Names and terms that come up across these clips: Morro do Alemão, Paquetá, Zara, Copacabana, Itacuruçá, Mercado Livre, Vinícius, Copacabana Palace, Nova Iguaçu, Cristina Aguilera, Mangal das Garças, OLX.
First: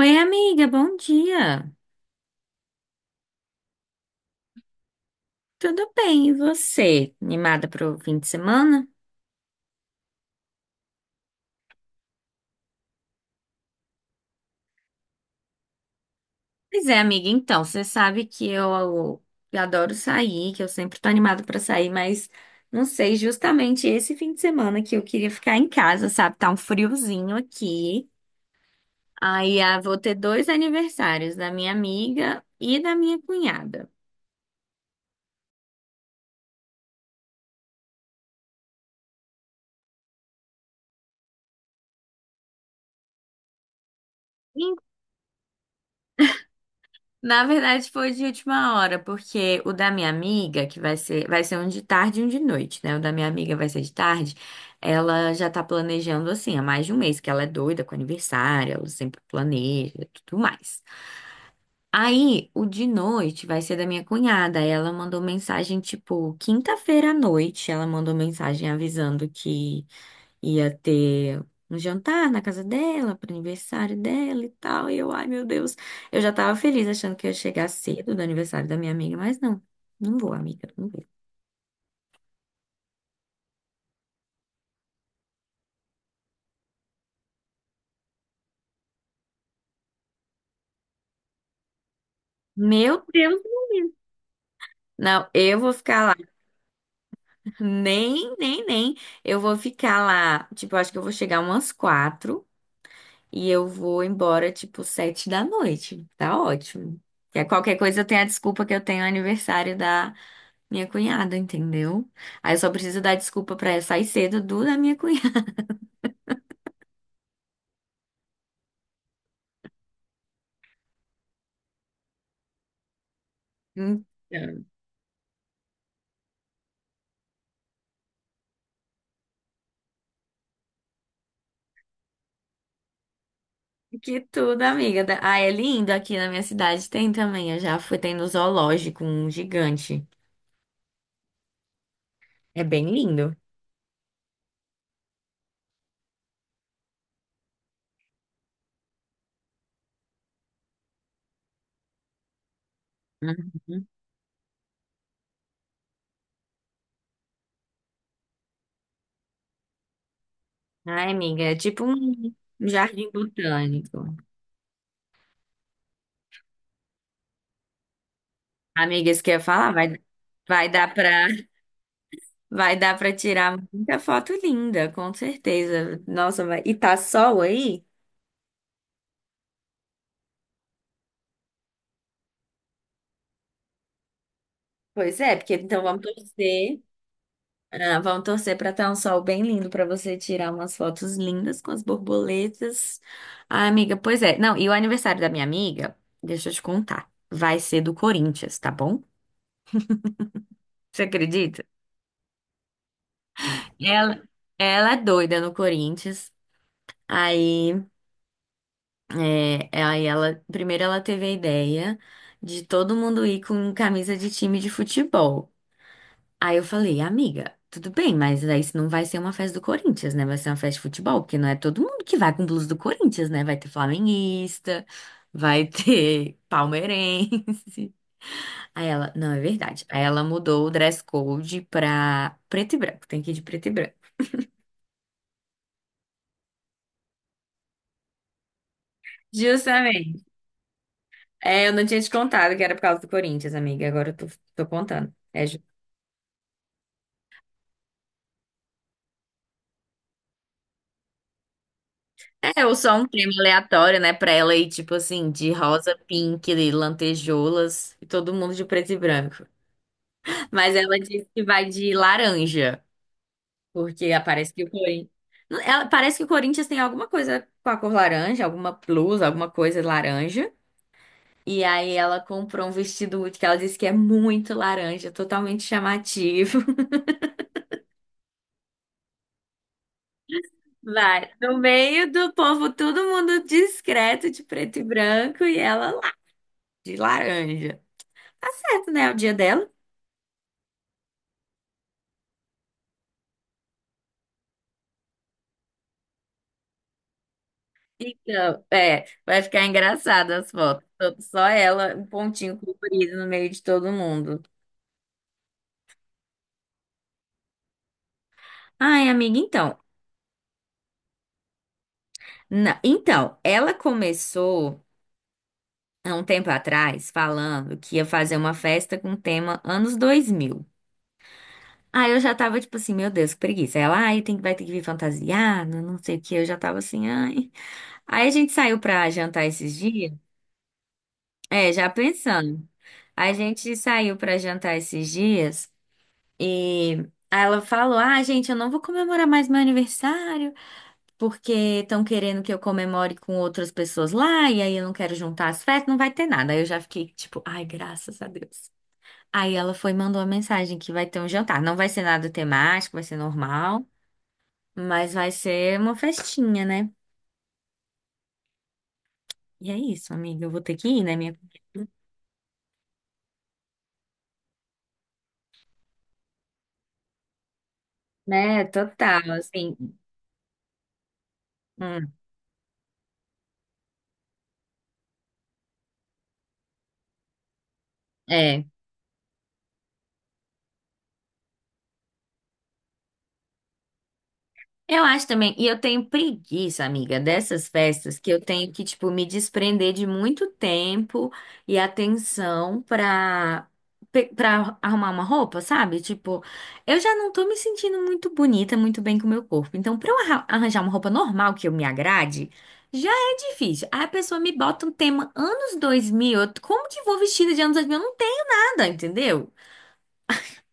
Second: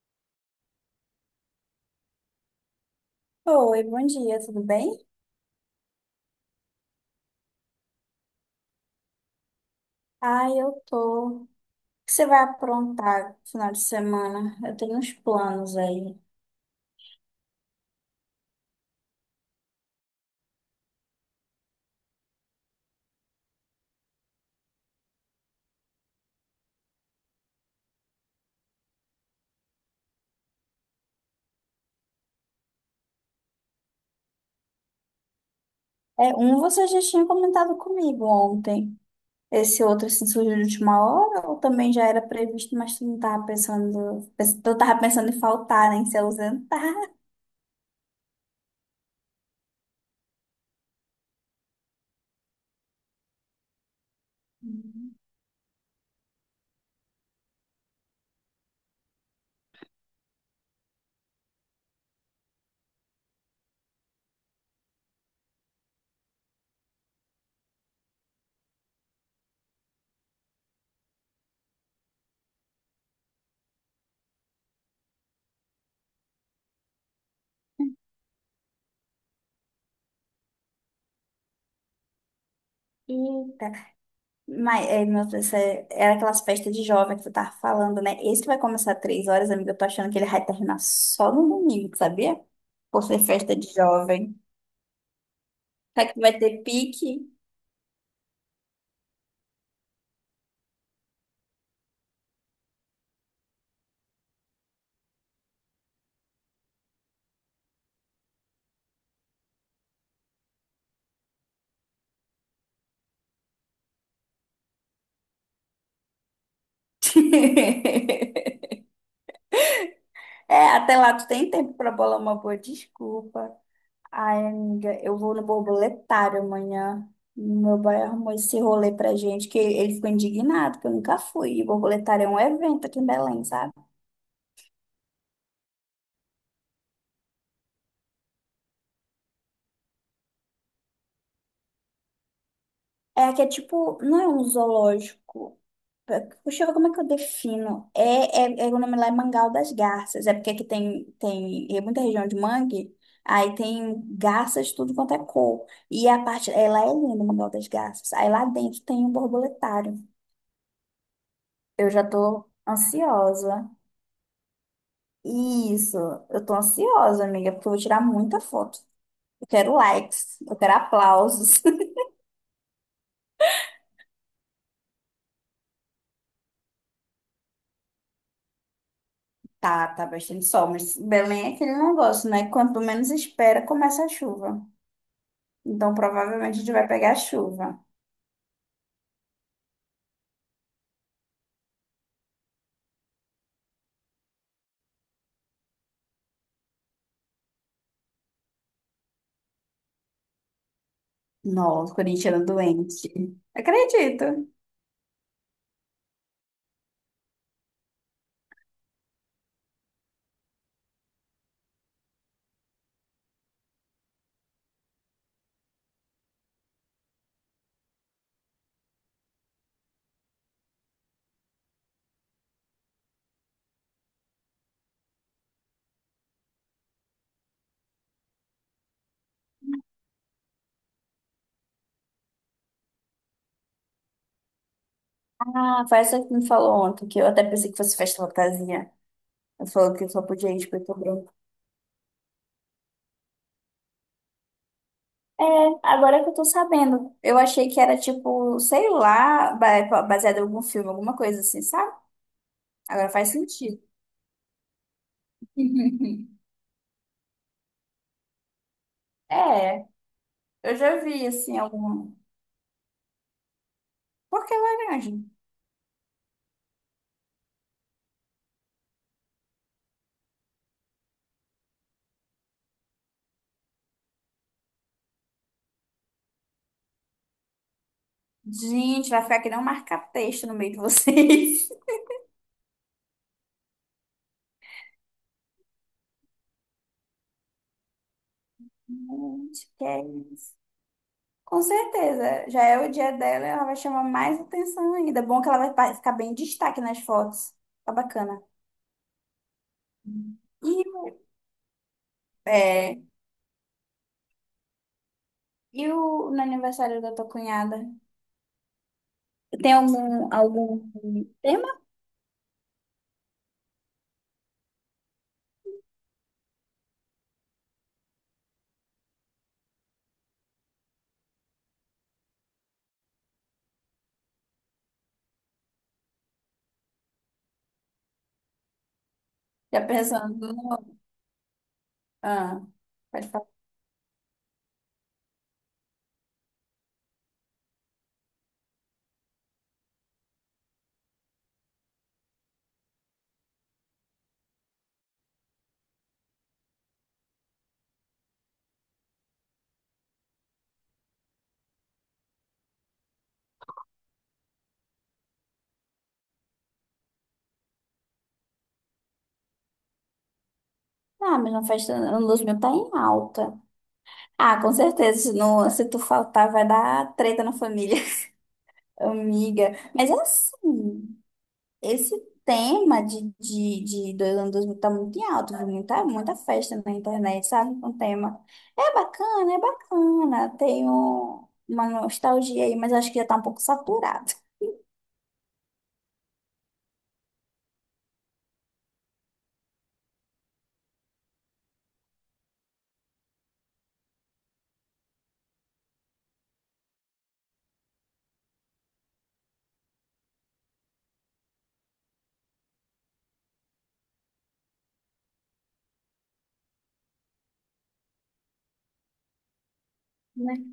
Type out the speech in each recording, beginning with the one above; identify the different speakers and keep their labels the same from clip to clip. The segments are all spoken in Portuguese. Speaker 1: Oi, amiga, bom dia.
Speaker 2: Oi, bom dia, tudo bem?
Speaker 1: Tudo bem, e você? Animada para o fim de semana?
Speaker 2: Ah, eu tô. O que você vai aprontar no final de semana? Eu tenho uns planos aí.
Speaker 1: Pois é, amiga, então, você sabe que eu adoro sair, que eu sempre tô animada para sair, mas não sei, justamente esse fim de semana que eu queria ficar em casa, sabe? Tá um friozinho aqui. Aí, vou ter dois aniversários, da minha amiga e da minha cunhada.
Speaker 2: É, um você já tinha comentado comigo ontem. Esse outro assim, surgiu de última hora ou também já era previsto, mas tu não tava pensando, tu tava pensando em faltar, né, em se ausentar.
Speaker 1: Na verdade, foi de última hora, porque o da minha amiga, que vai ser um de tarde e um de noite, né? O da minha amiga vai ser de tarde.
Speaker 2: Hum.
Speaker 1: Ela já tá planejando assim há mais de um mês, que ela é doida com aniversário, ela sempre planeja e tudo mais. Aí, o de noite vai ser da minha cunhada. Ela mandou mensagem, tipo, quinta-feira à noite, ela mandou mensagem avisando que ia ter um jantar na casa dela, para aniversário dela e tal. E eu, ai meu Deus, eu já tava feliz achando que ia chegar cedo do aniversário da minha amiga, mas não, não vou, amiga, não vou.
Speaker 2: Eita. Mas, é, meu Deus, era aquelas festas de jovem que tu tava falando, né? Esse que vai começar às 3 horas, amiga, eu tô achando que ele vai terminar só no domingo, sabia?
Speaker 1: Meu
Speaker 2: Por ser
Speaker 1: Deus,
Speaker 2: festa de jovem.
Speaker 1: não, eu vou ficar
Speaker 2: Será que
Speaker 1: lá,
Speaker 2: vai ter pique?
Speaker 1: nem, nem, nem. Eu vou ficar lá, tipo, eu acho que eu vou chegar umas quatro e eu vou embora, tipo, sete da noite. Tá ótimo. Que é qualquer coisa eu tenho a desculpa que eu tenho aniversário da minha cunhada, entendeu? Aí eu só preciso dar desculpa pra ela sair cedo do da minha cunhada.
Speaker 2: É, até lá tu tem tempo pra bolar uma boa desculpa. Ai,
Speaker 1: Então,
Speaker 2: amiga, eu vou no borboletário amanhã. Meu pai arrumou esse rolê pra gente, que ele ficou indignado, que eu nunca fui. E borboletário é um evento aqui em Belém, sabe?
Speaker 1: que tudo, amiga. Ah, é lindo aqui na minha cidade. Tem também. Eu já fui, tem no zoológico, um gigante. É bem
Speaker 2: É
Speaker 1: lindo.
Speaker 2: que é tipo, não é um zoológico. Puxa, como é que eu defino? É, o nome lá é Mangal das Garças. É porque aqui tem, tem, é muita região de mangue, aí
Speaker 1: Uhum.
Speaker 2: tem garças de tudo quanto é cor. E a parte, ela é linda, o Mangal das Garças. Aí lá dentro tem um borboletário.
Speaker 1: Ai, amiga, é tipo
Speaker 2: Eu já
Speaker 1: um
Speaker 2: tô
Speaker 1: jardim
Speaker 2: ansiosa.
Speaker 1: botânico.
Speaker 2: Isso, eu tô ansiosa, amiga, porque eu vou tirar muita foto.
Speaker 1: Amiga, isso que eu ia
Speaker 2: Eu
Speaker 1: falar,
Speaker 2: quero likes, eu
Speaker 1: vai
Speaker 2: quero
Speaker 1: dar pra,
Speaker 2: aplausos.
Speaker 1: vai dar pra tirar muita foto linda, com certeza. Nossa, e tá sol aí?
Speaker 2: Tá, tá bastante sol, mas Belém é aquele negócio, né? Quanto menos espera, começa a chuva.
Speaker 1: Pois é, porque então
Speaker 2: Então,
Speaker 1: vamos
Speaker 2: provavelmente a gente
Speaker 1: torcer.
Speaker 2: vai pegar chuva.
Speaker 1: Ah, vamos torcer para estar um sol bem lindo para você tirar umas fotos lindas com as borboletas. Ah, amiga, pois é. Não, e o aniversário da minha amiga, deixa eu te contar, vai ser do Corinthians, tá bom? Você acredita?
Speaker 2: Nossa, corintiano doente.
Speaker 1: Ela,
Speaker 2: Acredito.
Speaker 1: ela é doida no Corinthians. Aí, aí ela, primeiro ela teve a ideia de todo mundo ir com camisa de time de futebol. Aí eu falei, amiga, tudo bem, mas aí isso não vai ser uma festa do Corinthians, né? Vai ser uma festa de futebol, porque não é todo mundo que vai com blusa do Corinthians, né? Vai ter flamenguista, vai ter palmeirense. Aí ela, não, é verdade. Aí ela mudou o dress code pra preto e branco, tem que ir de preto e branco.
Speaker 2: Ah, foi essa que me falou ontem, que eu até pensei que fosse festa fantasia. Ela falou que só
Speaker 1: Justamente.
Speaker 2: podia ir de preto e branco.
Speaker 1: É, eu não tinha te contado que era por causa do Corinthians, amiga, agora eu tô contando.
Speaker 2: É,
Speaker 1: É, ju-
Speaker 2: agora que eu tô sabendo. Eu achei que era tipo, sei lá, baseado em algum filme, alguma coisa assim, sabe?
Speaker 1: é, ou só um
Speaker 2: Agora faz
Speaker 1: tema
Speaker 2: sentido.
Speaker 1: aleatório, né, pra ela ir, tipo assim, de rosa, pink, lantejoulas, e todo mundo de preto e branco.
Speaker 2: É,
Speaker 1: Mas
Speaker 2: eu já
Speaker 1: ela
Speaker 2: vi
Speaker 1: disse que
Speaker 2: assim
Speaker 1: vai de
Speaker 2: algum.
Speaker 1: laranja, porque
Speaker 2: Por
Speaker 1: parece
Speaker 2: que
Speaker 1: que o Corinthians.
Speaker 2: laranja?
Speaker 1: Ela, parece que o Corinthians tem alguma coisa com a cor laranja, alguma blusa, alguma coisa laranja. E aí ela comprou um vestido muito que ela disse que é muito laranja, totalmente chamativo.
Speaker 2: Gente, vai ficar que nem um marca-texto no meio de
Speaker 1: Vai, no
Speaker 2: vocês.
Speaker 1: meio do povo, todo mundo discreto, de preto e branco, e ela lá, de laranja. Tá certo, né? É o dia
Speaker 2: Gente,
Speaker 1: dela.
Speaker 2: que é isso? Com certeza, já é o dia dela, ela vai chamar mais atenção ainda. Bom que ela vai ficar bem em destaque nas fotos. Tá bacana.
Speaker 1: Então, é, vai ficar engraçado as
Speaker 2: E,
Speaker 1: fotos. Só ela, um pontinho
Speaker 2: é,
Speaker 1: colorido no meio de todo mundo.
Speaker 2: no aniversário da tua cunhada?
Speaker 1: Ai, amiga,
Speaker 2: Tem
Speaker 1: então.
Speaker 2: algum tema?
Speaker 1: Então, ela começou há um tempo atrás falando que ia fazer uma festa com tema anos 2000. Aí eu já tava tipo assim, meu Deus, que preguiça. Ela, ai, tem, vai ter que vir fantasiada, não sei o que. Eu já tava assim, ai. Aí a gente saiu pra jantar esses
Speaker 2: Já
Speaker 1: dias.
Speaker 2: pensando no.
Speaker 1: É, já
Speaker 2: Ah,
Speaker 1: pensando.
Speaker 2: pode
Speaker 1: A
Speaker 2: falar.
Speaker 1: gente saiu pra jantar esses dias e aí ela falou: Ah, gente, eu não vou comemorar mais meu aniversário, porque estão querendo que eu comemore com outras pessoas lá, e aí eu não quero juntar as festas, não vai ter nada. Aí eu já fiquei tipo, ai, graças a Deus. Aí ela foi e mandou uma mensagem que vai ter um jantar. Não vai ser nada temático, vai ser normal, mas vai ser uma festinha, né? E é isso, amiga. Eu vou ter que ir, né, minha?
Speaker 2: Ah, mas na festa Luzmil tá em alta. Ah, com certeza, se, não, se tu faltar vai dar treta na família.
Speaker 1: Né, total, assim.
Speaker 2: Amiga, mas é assim.
Speaker 1: Hum,
Speaker 2: Esse tema de dois anos 2000 tá muito em alta, viu? Muita, muita festa na internet, sabe? Com tema.
Speaker 1: é.
Speaker 2: É bacana, é bacana. Tem uma nostalgia aí, mas acho que já tá um pouco saturado,
Speaker 1: Eu acho também, e eu tenho preguiça, amiga, dessas festas que eu tenho que, tipo, me desprender de muito tempo e atenção pra arrumar uma roupa, sabe? Tipo, eu já não tô me sentindo muito bonita, muito bem com o meu corpo. Então, pra eu arranjar uma roupa normal que eu me agrade, já é difícil. Aí a pessoa me bota um tema anos 2000, como que eu vou vestida de anos 2000? Eu não tenho nada, entendeu?
Speaker 2: né?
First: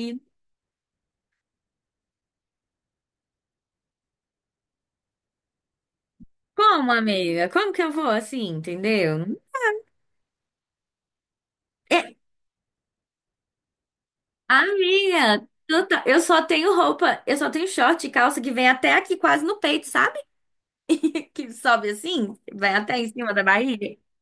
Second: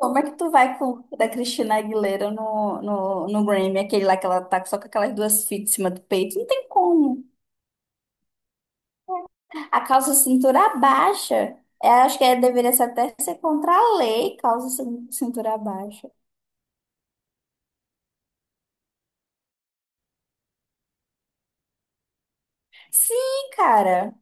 Speaker 2: Como é que tu vai com o da Cristina Aguilera no Grammy, aquele lá que ela tá só com aquelas duas fitas em cima do peito? Não tem
Speaker 1: como,
Speaker 2: como.
Speaker 1: amiga? Como que eu vou assim, entendeu?
Speaker 2: A calça cintura baixa. Eu
Speaker 1: É,
Speaker 2: acho que deveria ser até ser contra a lei, calça
Speaker 1: amiga,
Speaker 2: cintura baixa.
Speaker 1: eu só tenho roupa, eu só tenho short e calça que vem até aqui quase no peito, sabe? Que sobe assim, vai até em cima da
Speaker 2: Sim,
Speaker 1: barriga.
Speaker 2: cara.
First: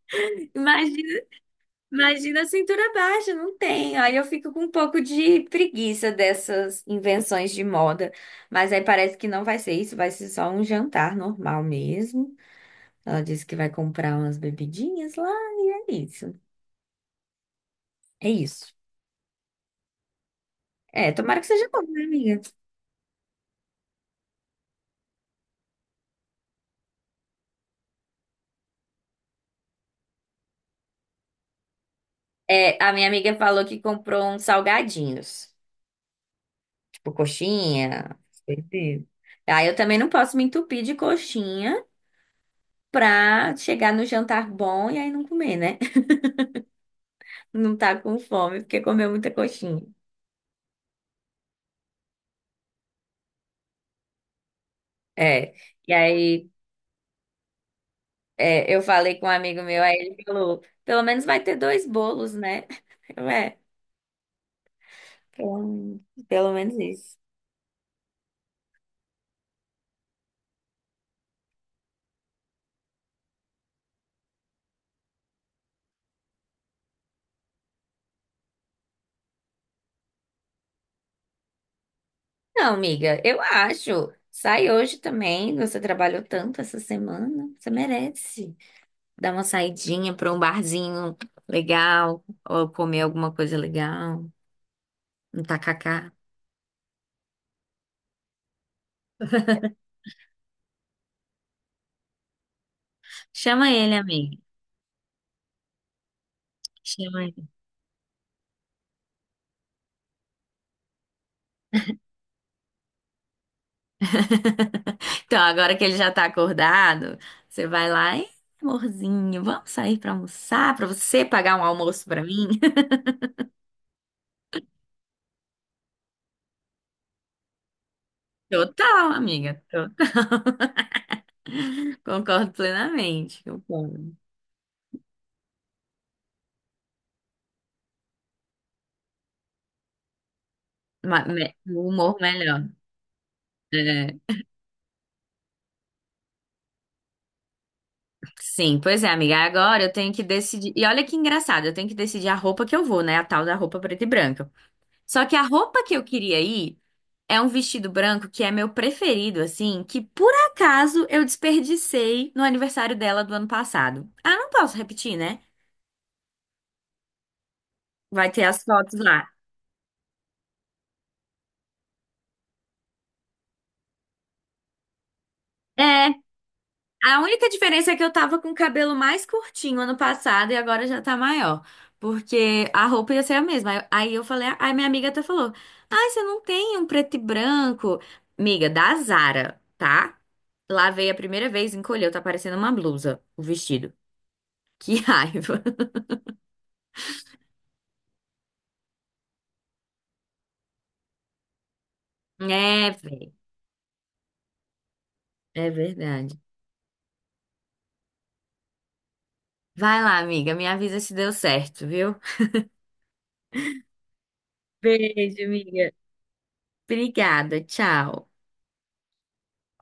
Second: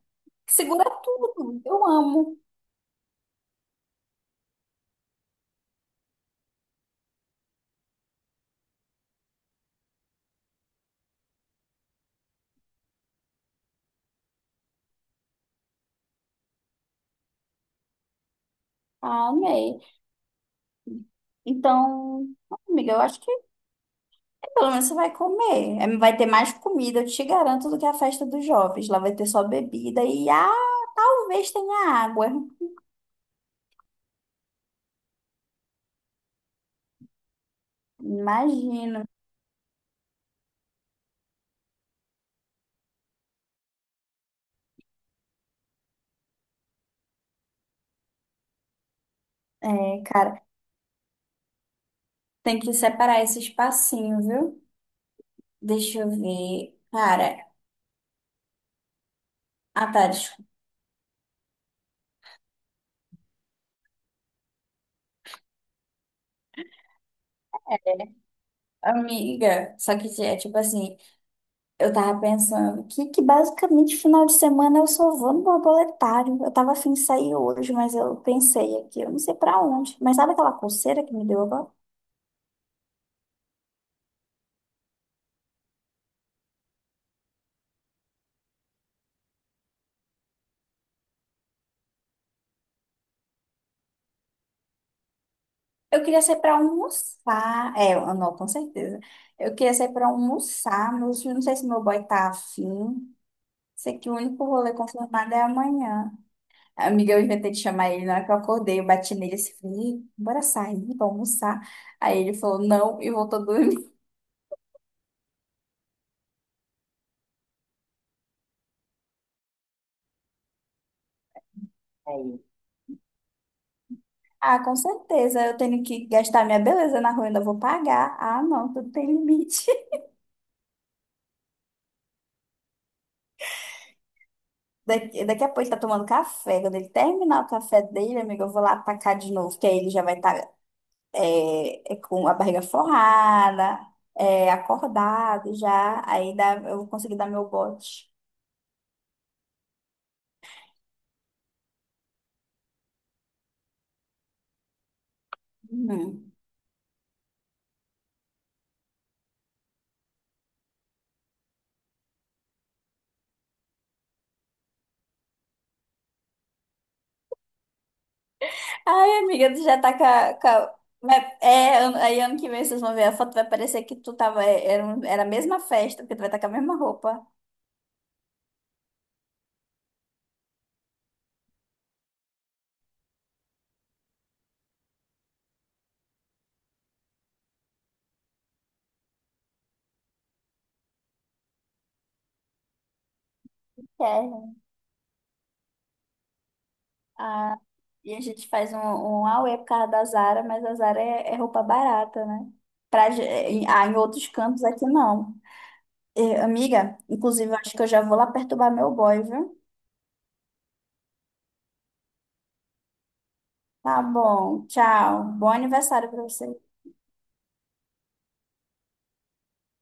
Speaker 2: Segura
Speaker 1: Imagina,
Speaker 2: tudo. Eu amo.
Speaker 1: imagina a cintura baixa, não tem. Aí eu fico com um pouco de preguiça dessas invenções de moda. Mas aí parece que não vai ser isso, vai ser só um jantar normal mesmo. Ela disse que vai comprar umas bebidinhas lá e é isso. É isso.
Speaker 2: Ah, amei.
Speaker 1: É, tomara que seja bom, né,
Speaker 2: Então,
Speaker 1: amiga?
Speaker 2: amiga, eu acho que pelo menos você vai comer. É. Vai ter mais comida, eu te garanto, do que a festa dos jovens. Lá vai ter só bebida e, ah, talvez tenha água.
Speaker 1: É, a minha amiga falou que comprou uns salgadinhos. Tipo, coxinha.
Speaker 2: Imagino.
Speaker 1: esse- Aí eu também não posso me entupir de coxinha pra chegar no jantar bom e aí não comer, né? Não tá com fome, porque comeu muita coxinha.
Speaker 2: É, cara, tem que separar esse espacinho, viu?
Speaker 1: É. E
Speaker 2: Deixa eu
Speaker 1: aí
Speaker 2: ver. Cara,
Speaker 1: eu falei com um amigo meu,
Speaker 2: ah,
Speaker 1: aí
Speaker 2: tá,
Speaker 1: ele
Speaker 2: desculpa.
Speaker 1: falou, pelo menos vai ter dois bolos, né? Eu, é, pelo, pelo menos isso.
Speaker 2: Amiga, só que é tipo assim, eu tava pensando que basicamente final de semana eu só vou no borboletário. Eu tava afim de sair hoje, mas eu pensei aqui, eu não sei pra onde. Mas sabe aquela coceira que me deu agora?
Speaker 1: Não, amiga, eu acho. Sai hoje também. Você trabalhou tanto essa semana. Você merece dar uma saidinha pra um barzinho legal, ou comer alguma coisa legal, um
Speaker 2: Eu
Speaker 1: tacacá.
Speaker 2: queria sair pra almoçar. É, não, com certeza. Eu queria sair pra almoçar, mas eu não sei se meu boy tá afim.
Speaker 1: Chama ele,
Speaker 2: Sei que o
Speaker 1: amiga.
Speaker 2: único rolê confirmado é amanhã. Amiga, eu
Speaker 1: Chama ele.
Speaker 2: inventei de chamar ele na hora que eu acordei, eu bati nele assim, falei, "Ih, bora sair, vamos almoçar." Aí ele falou não e voltou a dormir.
Speaker 1: Então, agora que ele já tá acordado, você vai lá, "Ei, amorzinho, vamos sair pra almoçar, pra você pagar um almoço pra
Speaker 2: Aí,
Speaker 1: mim?"
Speaker 2: ah, com certeza, eu tenho que gastar minha beleza na rua, ainda vou pagar. Ah, não, tudo tem
Speaker 1: Total, amiga.
Speaker 2: limite.
Speaker 1: Concordo plenamente. Concordo.
Speaker 2: Daqui a pouco ele tá tomando café. Quando ele terminar o café dele, amiga, eu vou lá atacar de novo, que aí ele já vai estar
Speaker 1: O humor
Speaker 2: com a barriga
Speaker 1: melhor.
Speaker 2: forrada,
Speaker 1: É,
Speaker 2: é, acordado já. Aí dá, eu vou conseguir dar meu bote.
Speaker 1: sim, pois é, amiga. Agora eu tenho que decidir. E olha que engraçado, eu tenho que decidir a roupa que eu vou, né? A tal da roupa preta e branca. Só que a roupa que eu
Speaker 2: Uhum.
Speaker 1: queria ir é um vestido branco que é meu preferido, assim, que por acaso eu desperdicei no aniversário dela do ano passado. Ah, não posso repetir, né? Vai ter as fotos
Speaker 2: Ai,
Speaker 1: lá.
Speaker 2: amiga, tu já tá com a- Mas é, aí ano que vem vocês vão ver a foto, vai parecer que tu tava... é, Era, um- era a mesma festa,
Speaker 1: É,
Speaker 2: porque tu vai estar com a mesma
Speaker 1: a
Speaker 2: roupa.
Speaker 1: única diferença é que eu tava com o cabelo mais curtinho ano passado e agora já tá maior. Porque a roupa ia ser a mesma. Aí eu falei, aí minha amiga até falou: Ai, você não tem um preto e branco? Amiga, da Zara, tá? Lavei a primeira vez, encolheu, tá parecendo uma blusa, o vestido.
Speaker 2: É.
Speaker 1: Que raiva.
Speaker 2: Ah, e a gente faz um auê por causa da Zara, mas a Zara é roupa barata, né?
Speaker 1: É,
Speaker 2: Pra,
Speaker 1: velho.
Speaker 2: em outros cantos aqui não.
Speaker 1: É verdade.
Speaker 2: E, amiga, inclusive eu acho que eu já vou lá perturbar meu boy, viu?
Speaker 1: Vai lá, amiga. Me avisa se deu certo, viu?
Speaker 2: Tá bom, tchau.
Speaker 1: Beijo,
Speaker 2: Bom
Speaker 1: amiga.
Speaker 2: aniversário pra você.
Speaker 1: Obrigada. Tchau.